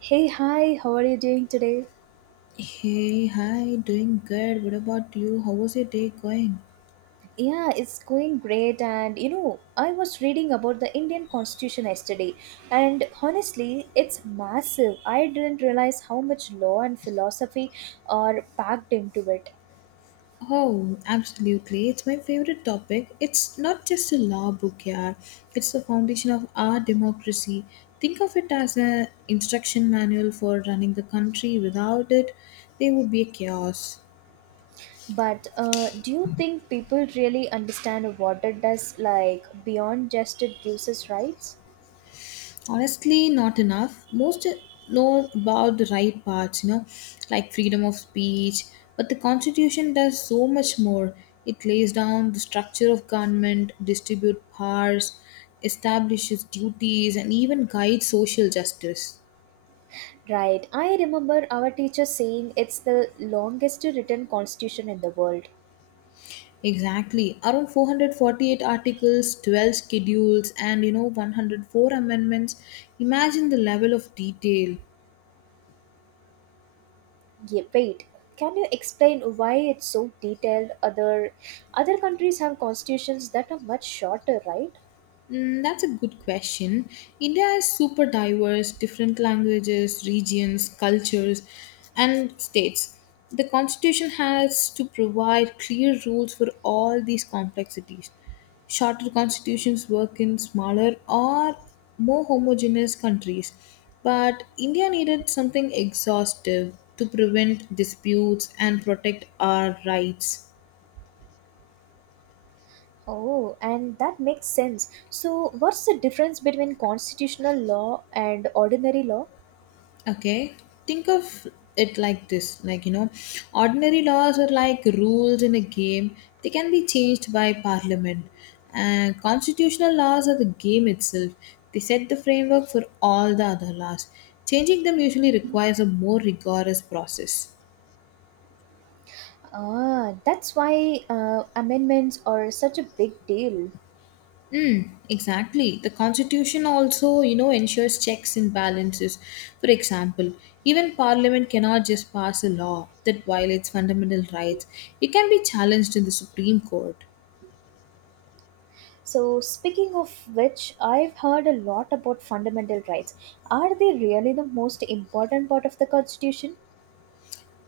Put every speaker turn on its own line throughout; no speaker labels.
Hey, hi, how are you doing today?
Hey, hi, doing good. What about you? How was your day going?
Yeah, it's going great. And you know, I was reading about the Indian Constitution yesterday, and honestly, it's massive. I didn't realize how much law and philosophy are packed into it.
Oh, absolutely. It's my favorite topic. It's not just a law book, yeah. It's the foundation of our democracy. Think of it as an instruction manual for running the country. Without it, there would be a chaos.
But do you think people really understand what it does, like beyond just it gives us rights?
Honestly, not enough. Most know about the right parts, like freedom of speech, but the Constitution does so much more. It lays down the structure of government, distributes powers, establishes duties, and even guides social justice.
Right. I remember our teacher saying it's the longest written constitution in the world.
Exactly. Around 448 articles, 12 schedules, and 104 amendments. Imagine the level of detail.
Yeah, wait. Can you explain why it's so detailed? Other countries have constitutions that are much shorter, right?
That's a good question. India is super diverse, different languages, regions, cultures, and states. The constitution has to provide clear rules for all these complexities. Shorter constitutions work in smaller or more homogeneous countries, but India needed something exhaustive to prevent disputes and protect our rights.
Oh, and that makes sense. So, what's the difference between constitutional law and ordinary law?
Okay, think of it like this, like, ordinary laws are like rules in a game. They can be changed by parliament. And constitutional laws are the game itself. They set the framework for all the other laws. Changing them usually requires a more rigorous process.
Ah, that's why amendments are such a big deal.
Mm, exactly. The constitution also, ensures checks and balances. For example, even parliament cannot just pass a law that violates fundamental rights. It can be challenged in the Supreme Court.
So, speaking of which, I've heard a lot about fundamental rights. Are they really the most important part of the Constitution?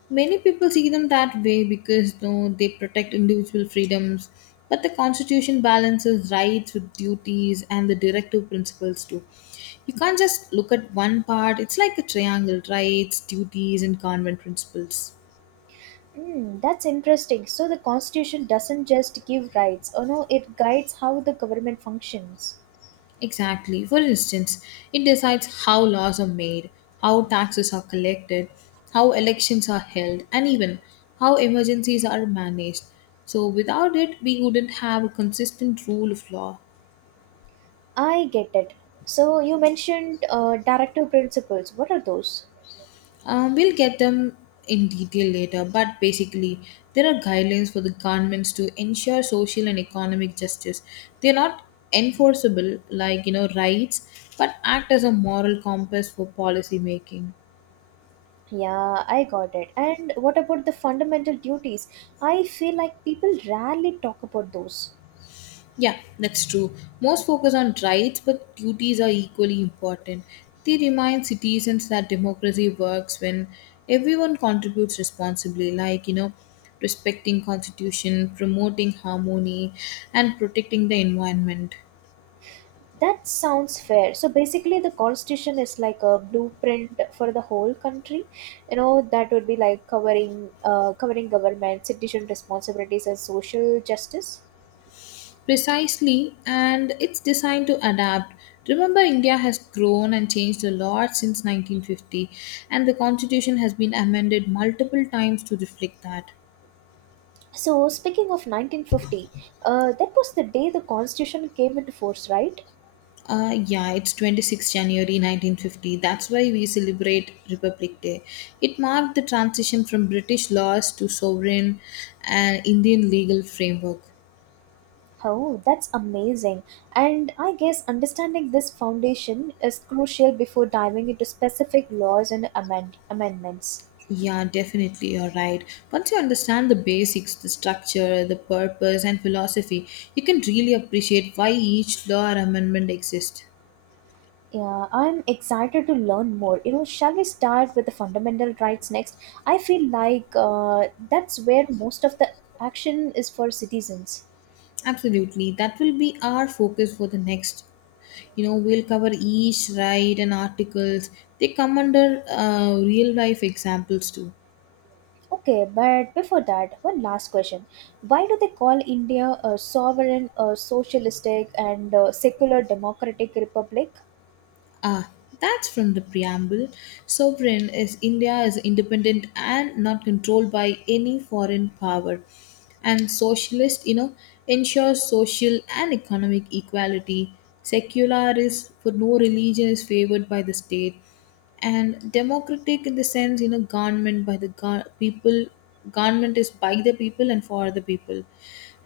Many people see them that way because they protect individual freedoms, but the constitution balances rights with duties and the directive principles too. You can't just look at one part. It's like a triangle: rights, duties, and convent principles.
Hmm, that's interesting. So the constitution doesn't just give rights, oh no, it guides how the government functions.
Exactly. For instance, it decides how laws are made, how taxes are collected, how elections are held, and even how emergencies are managed. So, without it, we wouldn't have a consistent rule of law.
I get it. So you mentioned directive principles. What are those?
We'll get them in detail later, but basically, there are guidelines for the governments to ensure social and economic justice. They're not enforceable, like rights, but act as a moral compass for policy making.
Yeah, I got it. And what about the fundamental duties? I feel like people rarely talk about those.
Yeah, that's true. Most focus on rights, but duties are equally important. They remind citizens that democracy works when everyone contributes responsibly, like, respecting constitution, promoting harmony, and protecting the environment.
That sounds fair. So basically, the constitution is like a blueprint for the whole country. You know, that would be like covering, covering government, citizen responsibilities, and social justice.
Precisely, and it's designed to adapt. Remember, India has grown and changed a lot since 1950, and the constitution has been amended multiple times to reflect that.
So, speaking of 1950, that was the day the Constitution came into force, right?
Yeah, it's 26th January 1950. That's why we celebrate Republic Day. It marked the transition from British laws to sovereign and Indian legal framework.
Oh, that's amazing. And I guess understanding this foundation is crucial before diving into specific laws and amendments.
Yeah, definitely, you're right. Once you understand the basics, the structure, the purpose, and philosophy, you can really appreciate why each law or amendment exists.
Yeah, I'm excited to learn more. You know, shall we start with the fundamental rights next? I feel like that's where most of the action is for citizens.
Absolutely. That will be our focus for the next. We'll cover each ride and articles. They come under real life examples too.
Okay, but before that, one last question. Why do they call India a sovereign, a socialistic, and a secular democratic republic?
Ah, that's from the preamble. Sovereign is India is independent and not controlled by any foreign power. And socialist, ensures social and economic equality. Secular is for no religion is favored by the state. And democratic in the sense, government by the people, government is by the people and for the people.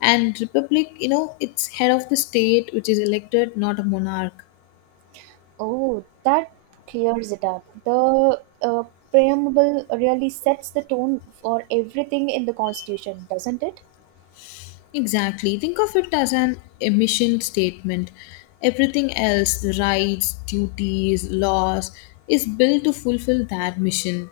And republic, it's head of the state which is elected, not a monarch.
Oh, that clears it up. The preamble really sets the tone for everything in the constitution, doesn't it?
Exactly. Think of it as an emission statement. Everything else, the rights, duties, laws, is built to fulfill that mission.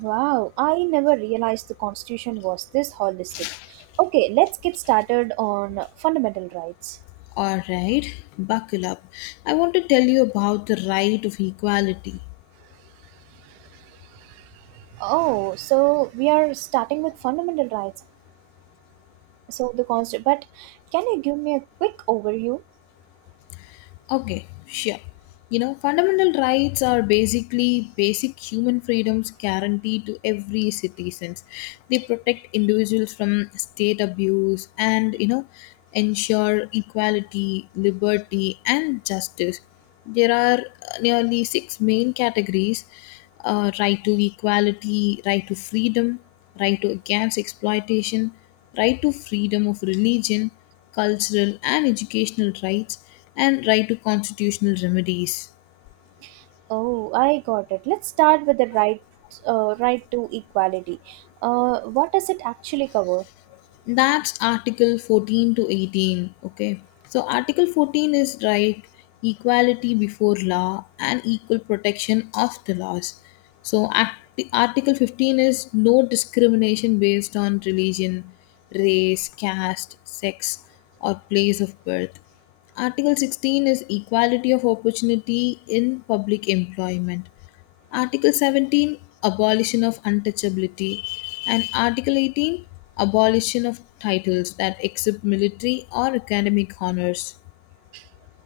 Wow, I never realized the constitution was this holistic. Okay, let's get started on fundamental rights.
Alright, buckle up. I want to tell you about the right of equality.
Oh, so we are starting with fundamental rights. So the constant, but can you give me a quick overview?
Okay, sure. Fundamental rights are basically basic human freedoms guaranteed to every citizens. They protect individuals from state abuse and, ensure equality, liberty, and justice. There are nearly six main categories: right to equality, right to freedom, right to against exploitation, right to freedom of religion, cultural and educational rights, and right to constitutional remedies.
Oh, I got it. Let's start with the right to equality. What does it actually cover?
That's Article 14 to 18. Okay, so Article 14 is right equality before law and equal protection of the laws. So, Article 15 is no discrimination based on religion, race, caste, sex, or place of birth. Article 16 is equality of opportunity in public employment. Article 17, abolition of untouchability, and Article 18, abolition of titles that except military or academic honors.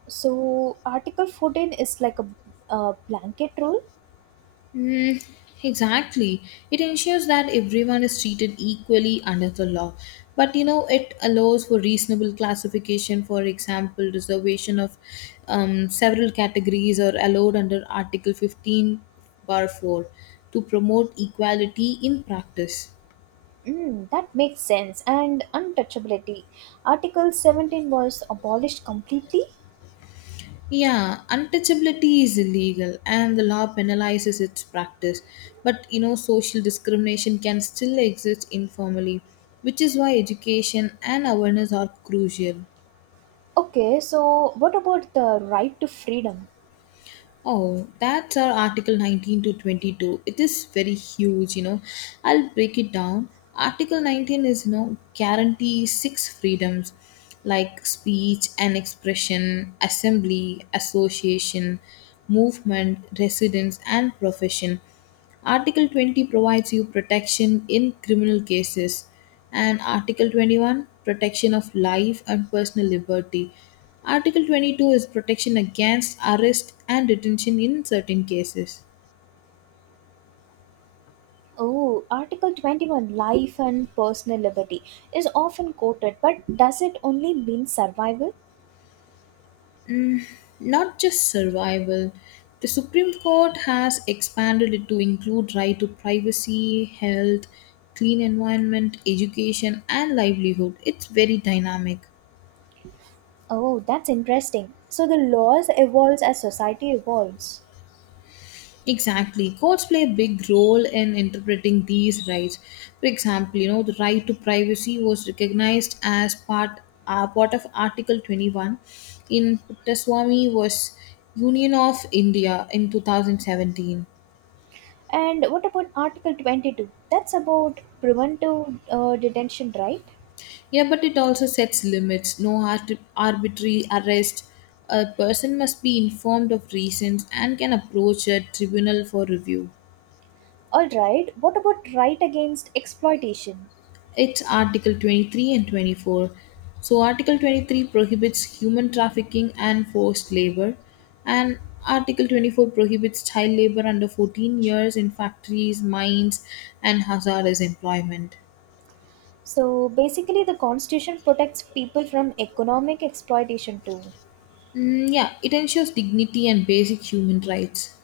So Article 14 is like a blanket rule.
Hmm, exactly. It ensures that everyone is treated equally under the law. But it allows for reasonable classification. For example, reservation of several categories are allowed under Article 15, bar 4, to promote equality in practice.
Mm, that makes sense. And untouchability. Article 17 was abolished completely.
Yeah, untouchability is illegal and the law penalizes its practice. But social discrimination can still exist informally, which is why education and awareness are crucial.
Okay, so what about the right to freedom?
Oh, that's our Article 19 to 22. It is very huge. I'll break it down. Article 19 is, guarantees six freedoms like speech and expression, assembly, association, movement, residence, and profession. Article 20 provides you protection in criminal cases, and Article 21, protection of life and personal liberty. Article 22 is protection against arrest and detention in certain cases,
Oh, Article 21, life and personal liberty, is often quoted, but does it only mean survival?
not just survival. The Supreme Court has expanded it to include right to privacy, health, clean environment, education, and livelihood. It's very dynamic.
Oh, that's interesting. So the laws evolves as society evolves.
Exactly. Courts play a big role in interpreting these rights. For example, the right to privacy was recognized as part of Article 21 in Puttaswamy was Union of India in 2017.
And what about Article 22? That's about preventive detention, right?
Yeah, but it also sets limits. No arbitrary arrest. A person must be informed of reasons and can approach a tribunal for review.
All right, what about right against exploitation?
It's Article 23 and 24. So, Article 23 prohibits human trafficking and forced labor, and Article 24 prohibits child labor under 14 years in factories, mines, and hazardous employment.
So basically, the constitution protects people from economic exploitation too.
Mm, yeah, it ensures dignity and basic human rights.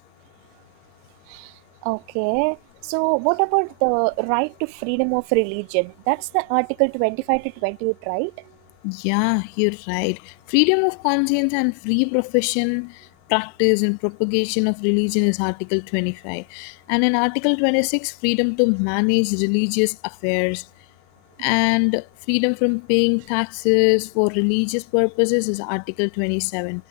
Okay. So what about the right to freedom of religion? That's the Article 25 to 28, right?
Yeah, you're right. Freedom of conscience and free profession, practice, and propagation of religion is Article 25. And in Article 26, freedom to manage religious affairs, and freedom from paying taxes for religious purposes is Article 27.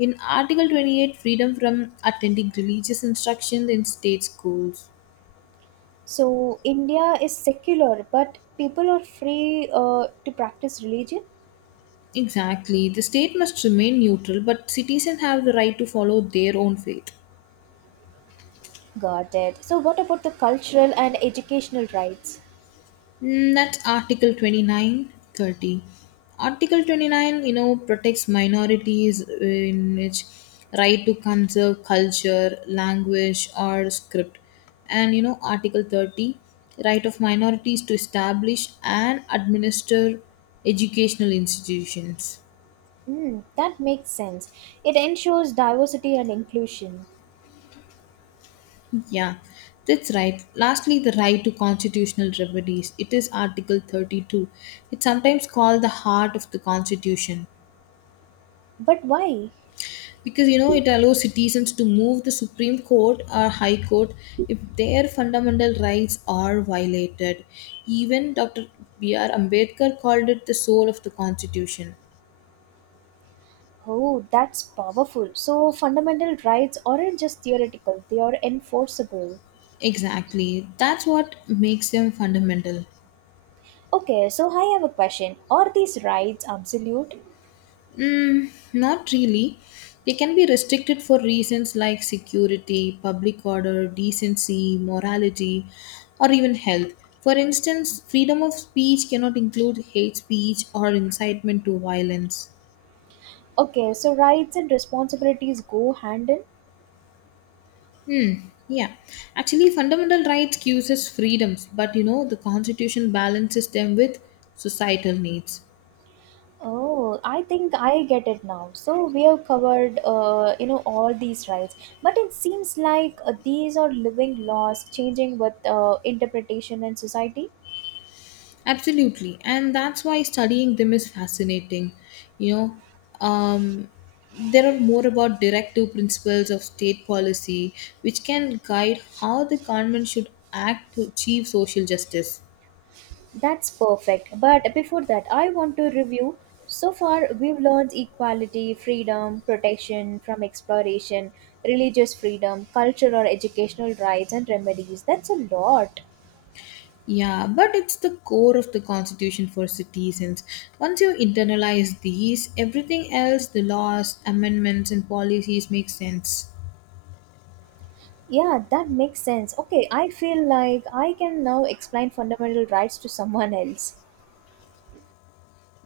In Article 28, freedom from attending religious instruction in state schools.
So India is secular, but people are free to practice religion.
Exactly. The state must remain neutral, but citizens have the right to follow their own faith.
Got it. So what about the cultural and educational rights?
That's Article 29, 30. Article 29, protects minorities, in which right to conserve culture, language, or script. And, Article 30, right of minorities to establish and administer educational institutions.
Mm, that makes sense. It ensures diversity and inclusion.
Yeah, that's right. Lastly, the right to constitutional remedies. It is Article 32. It's sometimes called the heart of the Constitution.
But why?
Because it allows citizens to move the Supreme Court or High Court if their fundamental rights are violated. Even Dr. B.R. Ambedkar called it the soul of the Constitution.
Oh, that's powerful. So fundamental rights aren't just theoretical, they are enforceable.
Exactly, that's what makes them fundamental.
Okay, so I have a question. Are these rights absolute?
Mm, not really. They can be restricted for reasons like security, public order, decency, morality, or even health. For instance, freedom of speech cannot include hate speech or incitement to violence.
Okay, so rights and responsibilities go hand in.
Hmm. Yeah. Actually, fundamental rights gives us freedoms, but the Constitution balances them with societal needs.
Oh, I think I get it now. So we have covered, all these rights, but it seems like these are living laws changing with interpretation in society.
Absolutely, and that's why studying them is fascinating. You know, um, there are more about directive principles of state policy, which can guide how the government should act to achieve social justice.
That's perfect. But before that, I want to review. So far, we've learned equality, freedom, protection from exploration, religious freedom, cultural or educational rights, and remedies. That's a lot.
Yeah, but it's the core of the constitution for citizens. Once you internalize these, everything else, the laws, amendments, and policies, makes sense.
Yeah, that makes sense. Okay, I feel like I can now explain fundamental rights to someone else.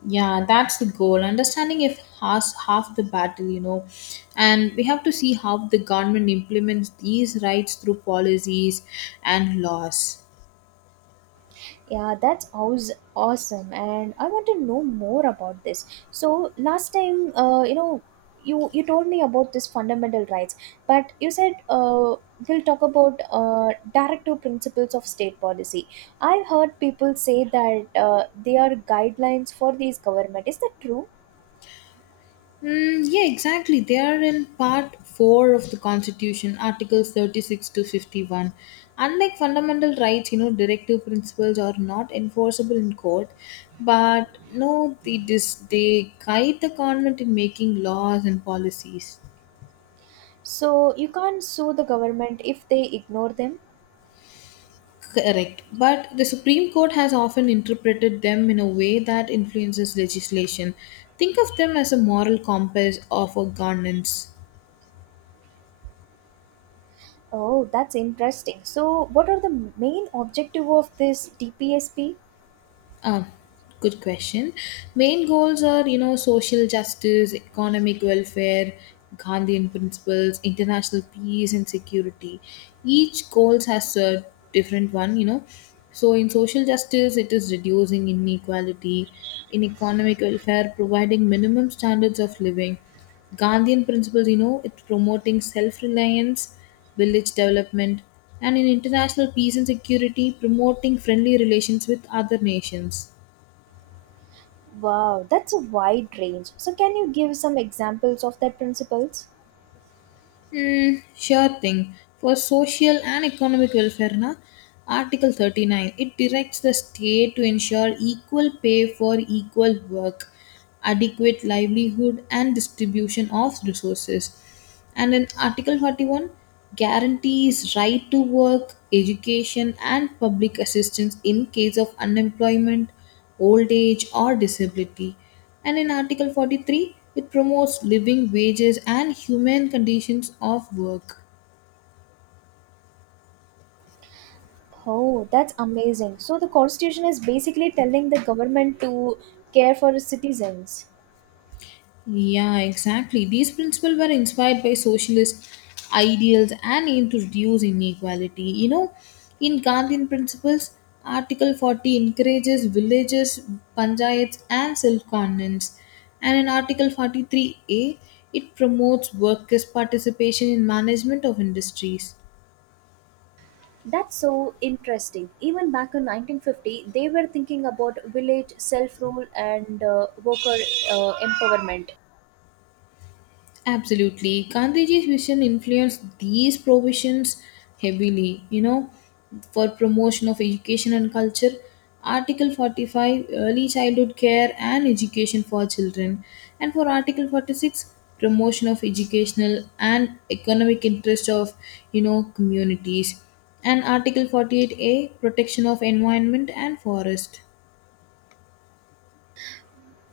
Yeah, that's the goal. Understanding if has half the battle, and we have to see how the government implements these rights through policies and laws.
Yeah, that's awesome, and I want to know more about this. So last time, you told me about this fundamental rights, but you said we'll talk about directive principles of state policy. I've heard people say that they are guidelines for these government. Is that true?
Mm, yeah, exactly. They are in part four of the Constitution, Articles 36 to 51. Unlike fundamental rights, directive principles are not enforceable in court, but no, they they guide the government in making laws and policies.
So you can't sue the government if they ignore them.
Correct. But the Supreme Court has often interpreted them in a way that influences legislation. Think of them as a moral compass of a governance.
Oh, that's interesting. So what are the main objective of this DPSP?
Uh, Good question. Main goals are, social justice, economic welfare, Gandhian principles, international peace and security. Each goals has a different one. So in social justice, it is reducing inequality. In economic welfare, providing minimum standards of living. Gandhian principles, it's promoting self reliance, village development, and in international peace and security, promoting friendly relations with other nations.
Wow, that's a wide range. So, can you give some examples of that principles?
Hmm, sure thing. For social and economic welfare, na, Article 39 it directs the state to ensure equal pay for equal work, adequate livelihood, and distribution of resources. And in Article 41 guarantees right to work, education, and public assistance in case of unemployment, old age, or disability. And in Article 43, it promotes living wages and human conditions of work.
Oh, that's amazing. So, the constitution is basically telling the government to care for its citizens.
Yeah, exactly. These principles were inspired by socialist ideals and aim to reduce inequality. In Gandhian principles, Article 40 encourages villages, panchayats, and self governance. And in Article 43A, it promotes workers' participation in management of industries.
That's so interesting. Even back in 1950, they were thinking about village self rule and worker empowerment.
Absolutely. Gandhiji's vision influenced these provisions heavily, for promotion of education and culture. Article 45, early childhood care and education for children. And for Article 46, promotion of educational and economic interest of, communities. And Article 48A, protection of environment and forest.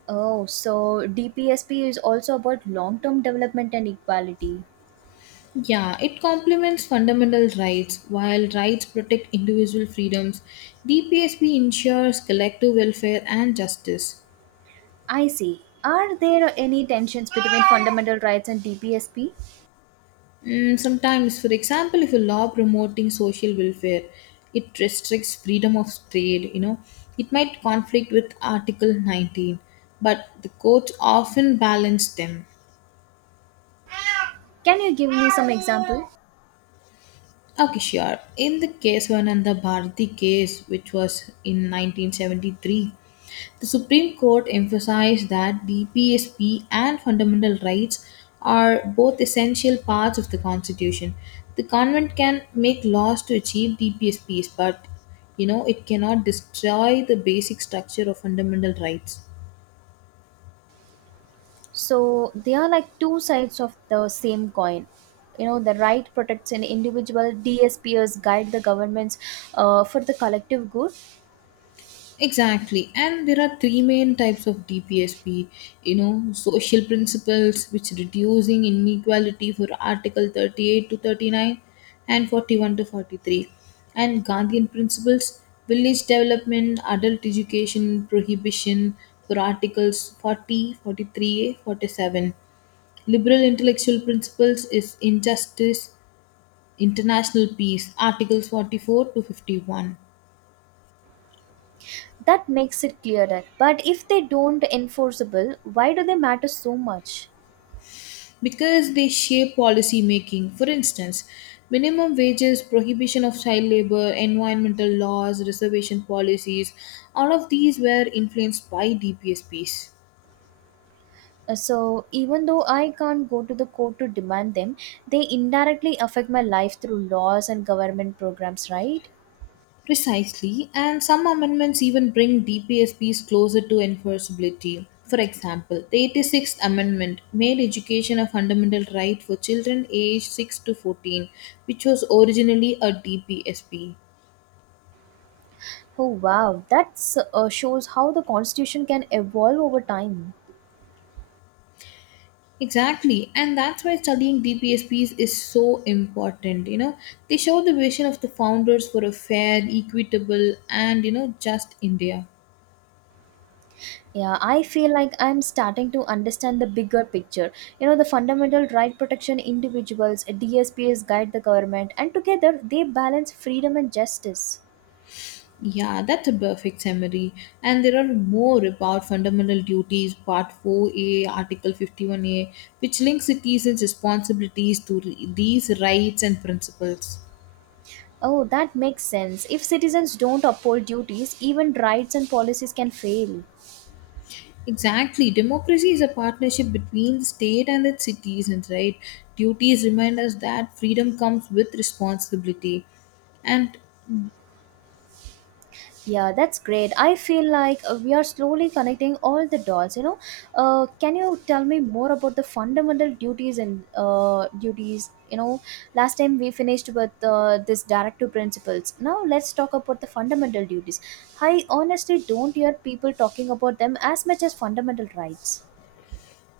Oh, so DPSP is also about long term development and equality.
Yeah, it complements fundamental rights. While rights protect individual freedoms, DPSP ensures collective welfare and justice.
I see. Are there any tensions between fundamental rights and DPSP?
Mm, sometimes, for example, if a law promoting social welfare, it restricts freedom of trade, it might conflict with Article 19, but the courts often balance them.
Can you give me some example?
Okay, sure. In the Keswananda Bharati case, which was in 1973, the Supreme Court emphasized that the PSP and fundamental rights are both essential parts of the Constitution. The government can make laws to achieve the PSPs, but it cannot destroy the basic structure of fundamental rights.
So they are like two sides of the same coin. You know, the right protects an individual, DSPs guide the governments for the collective good.
Exactly, and there are three main types of DPSP. Social principles, which reducing inequality for Article 38 to 39 and 41 to 43, and Gandhian principles, village development, adult education, prohibition for Articles 40, 43, 47. Liberal intellectual principles is injustice, international peace, Articles 44 to 51.
That makes it clearer. But if they don't enforceable, why do they matter so much?
Because they shape policy making. For instance, minimum wages, prohibition of child labor, environmental laws, reservation policies, all of these were influenced by DPSPs.
So even though I can't go to the court to demand them, they indirectly affect my life through laws and government programs, right?
Precisely, and some amendments even bring DPSPs closer to enforceability. For example, the 86th Amendment made education a fundamental right for children aged 6 to 14, which was originally a DPSP.
Oh wow, that shows how the constitution can evolve over time.
Exactly, and that's why studying DPSPs is so important. They show the vision of the founders for a fair, equitable, and just India.
Yeah, I feel like I'm starting to understand the bigger picture. You know, the fundamental right protection individuals, DSPs guide the government, and together they balance freedom and justice.
Yeah, that's a perfect summary. And there are more about fundamental duties, Part 4A, Article 51A, which links citizens' responsibilities to these rights and principles.
Oh, that makes sense. If citizens don't uphold duties, even rights and policies can fail.
Exactly. Democracy is a partnership between the state and its citizens, right? Duties remind us that freedom comes with responsibility. And
Yeah, that's great. I feel like we are slowly connecting all the dots. You know, can you tell me more about the fundamental duties and duties? You know, last time we finished with this directive principles. Now let's talk about the fundamental duties. I honestly don't hear people talking about them as much as fundamental rights.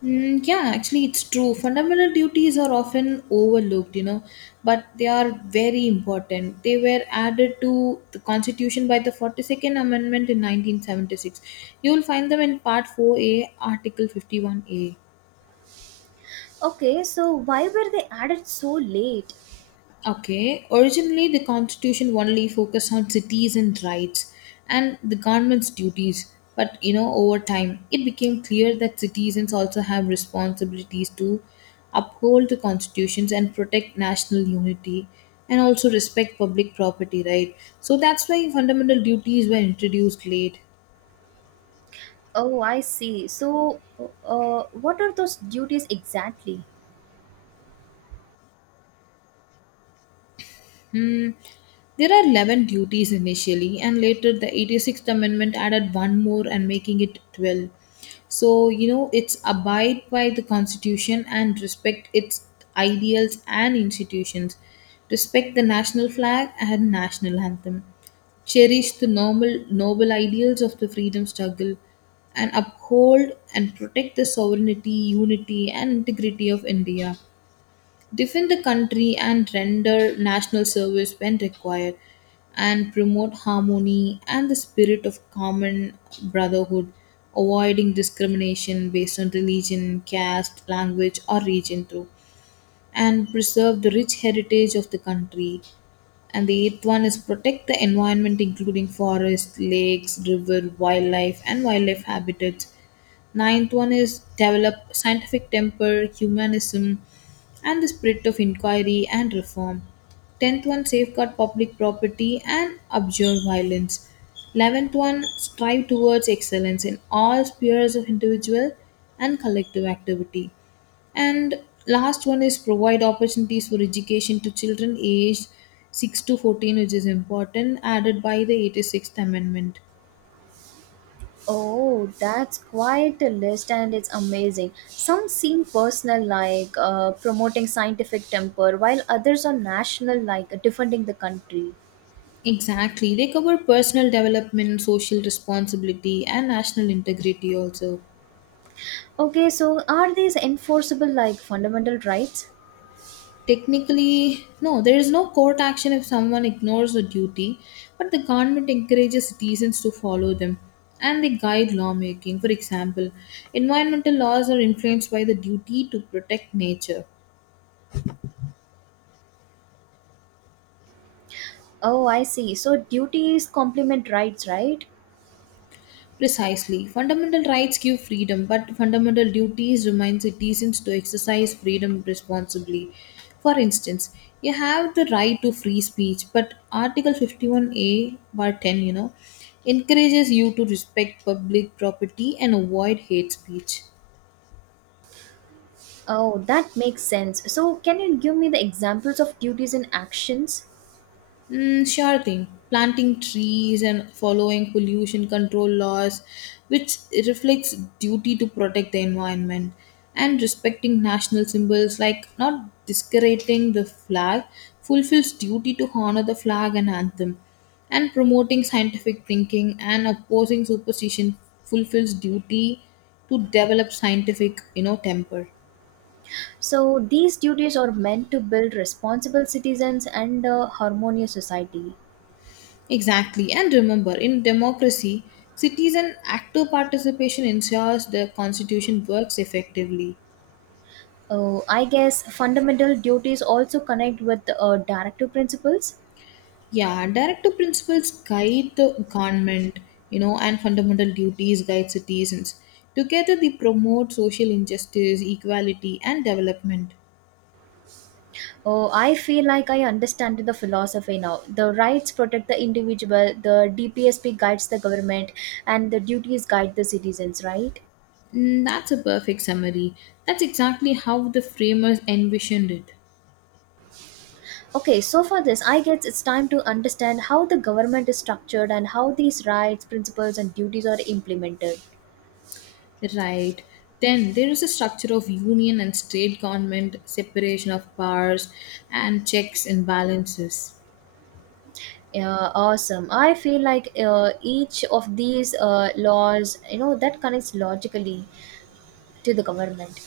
yeah, actually, it's true. Fundamental duties are often overlooked, but they are very important. They were added to the Constitution by the 42nd Amendment in 1976. You will find them in Part 4A, Article 51A.
Okay, so why were they added so late?
Okay, originally the constitution only focused on cities and rights and the government's duties, but over time it became clear that citizens also have responsibilities to uphold the constitutions and protect national unity and also respect public property, right? So that's why fundamental duties were introduced late.
Oh, I see. So, what are those duties exactly?
Hmm. There are 11 duties initially, and later the 86th Amendment added one more and making it 12. So, it's abide by the Constitution and respect its ideals and institutions, respect the national flag and national anthem, cherish the normal, noble ideals of the freedom struggle, and uphold and protect the sovereignty, unity, and integrity of India, defend the country and render national service when required, and promote harmony and the spirit of common brotherhood, avoiding discrimination based on religion, caste, language, or region, too, and preserve the rich heritage of the country. And the eighth one is protect the environment, including forests, lakes, river, wildlife, and wildlife habitats. Ninth one is develop scientific temper, humanism, and the spirit of inquiry and reform. Tenth one safeguard public property and abjure violence. 11th one strive towards excellence in all spheres of individual and collective activity. And last one is provide opportunities for education to children aged 6 to 14, which is important, added by the 86th Amendment.
Oh, that's quite a list, and it's amazing. Some seem personal, like promoting scientific temper, while others are national, like defending the country.
Exactly. They cover personal development, social responsibility, and national integrity also.
Okay, so are these enforceable, like fundamental rights?
Technically, no, there is no court action if someone ignores a duty, but the government encourages citizens to follow them and they guide lawmaking. For example, environmental laws are influenced by the duty to protect nature.
Oh, I see. So duties complement rights, right?
Precisely. Fundamental rights give freedom, but fundamental duties remind citizens to exercise freedom responsibly. For instance, you have the right to free speech, but Article 51A, bar 10, encourages you to respect public property and avoid hate speech.
Oh, that makes sense. So, can you give me the examples of duties and actions?
Mm, sure thing. Planting trees and following pollution control laws, which reflects duty to protect the environment, and respecting national symbols like not discrediting the flag, fulfills duty to honor the flag and anthem, and promoting scientific thinking and opposing superstition fulfills duty to develop scientific, temper.
So, these duties are meant to build responsible citizens and a harmonious society.
Exactly. And remember, in democracy, citizen active participation ensures the constitution works effectively.
Oh, I guess fundamental duties also connect with directive principles.
Yeah, directive principles guide the government, and fundamental duties guide citizens. Together, they promote social injustice, equality, and development.
Oh, I feel like I understand the philosophy now. The rights protect the individual, the DPSP guides the government, and the duties guide the citizens, right?
Mm, that's a perfect summary. That's exactly how the framers envisioned it.
Okay, so for this, I guess it's time to understand how the government is structured and how these rights, principles, and duties are implemented.
Right. Then there is a structure of union and state government, separation of powers, and checks and balances.
Yeah, awesome. I feel like each of these laws, you know, that connects logically to the government.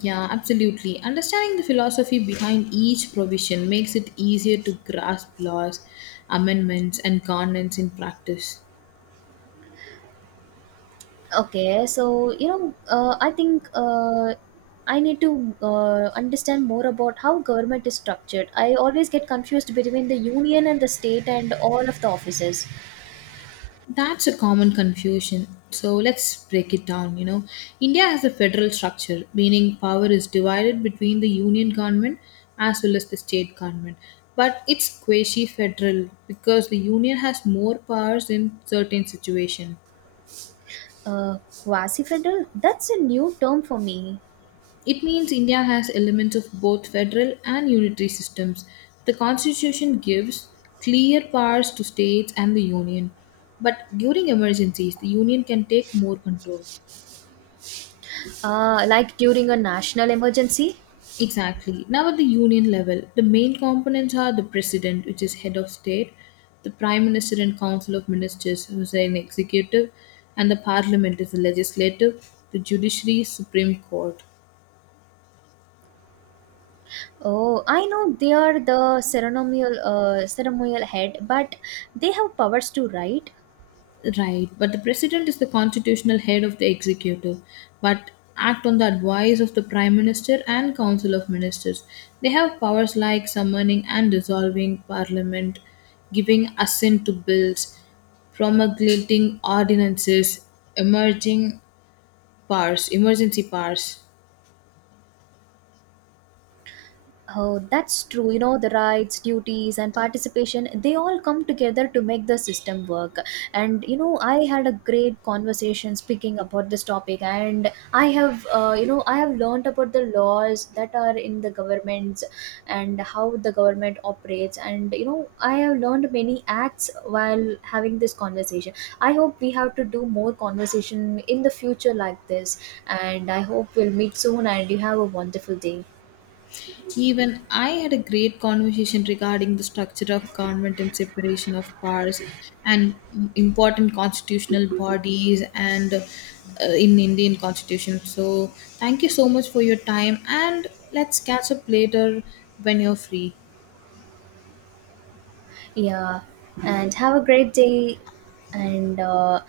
Yeah, absolutely. Understanding the philosophy behind each provision makes it easier to grasp laws, amendments, and governance in practice.
Okay, so you know, I think I need to understand more about how government is structured. I always get confused between the union and the state and all of the offices.
That's a common confusion. So let's break it down. India has a federal structure, meaning power is divided between the union government as well as the state government. But it's quasi federal because the union has more powers in certain situations.
Uh, quasi federal? That's a new term for me.
It means India has elements of both federal and unitary systems. The constitution gives clear powers to states and the union. But during emergencies, the union can take more control.
Like during a national emergency.
Exactly. Now, at the union level, the main components are the president, which is head of state, the prime minister and council of ministers, who is an executive, and the parliament is the legislative, the judiciary, supreme court.
Oh, I know they are the ceremonial head, but they have powers to write.
Right, but the president is the constitutional head of the executive, but act on the advice of the prime minister and council of ministers. They have powers like summoning and dissolving parliament, giving assent to bills, promulgating ordinances, emerging emergency powers.
Oh, that's true. You know, the rights, duties, and participation, they all come together to make the system work. And, you know, I had a great conversation speaking about this topic, and I have, I have learned about the laws that are in the governments and how the government operates. And, you know, I have learned many acts while having this conversation. I hope we have to do more conversation in the future like this. And I hope we'll meet soon, and you have a wonderful day.
Even I had a great conversation regarding the structure of government and separation of powers and important constitutional bodies and in Indian constitution. So thank you so much for your time and let's catch up later when you're free.
Yeah, and have a great day. And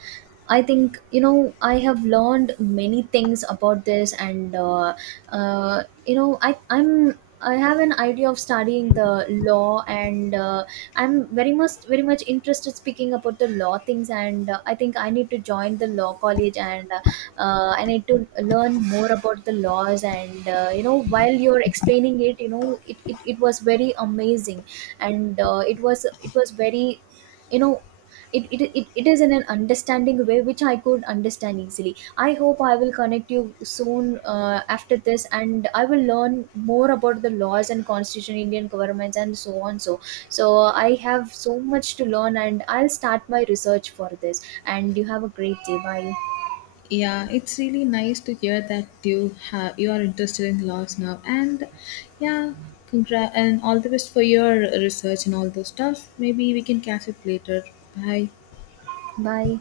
I think, you know, I have learned many things about this, and, you know, I, I'm. I have an idea of studying the law, and I'm very much interested speaking about the law things. And I think I need to join the law college, and I need to learn more about the laws. And you know, while you're explaining it, you know, it was very amazing and it was very, you know, it is in an understanding way which I could understand easily. I hope I will connect you soon after this, and I will learn more about the laws and constitution Indian governments and so on. So I have so much to learn, and I'll start my research for this, and you have a great day. bye
Yeah, it's really nice to hear that you are interested in laws now and yeah, congrats and all the best for your research and all those stuff. Maybe we can catch up later. Bye.
bye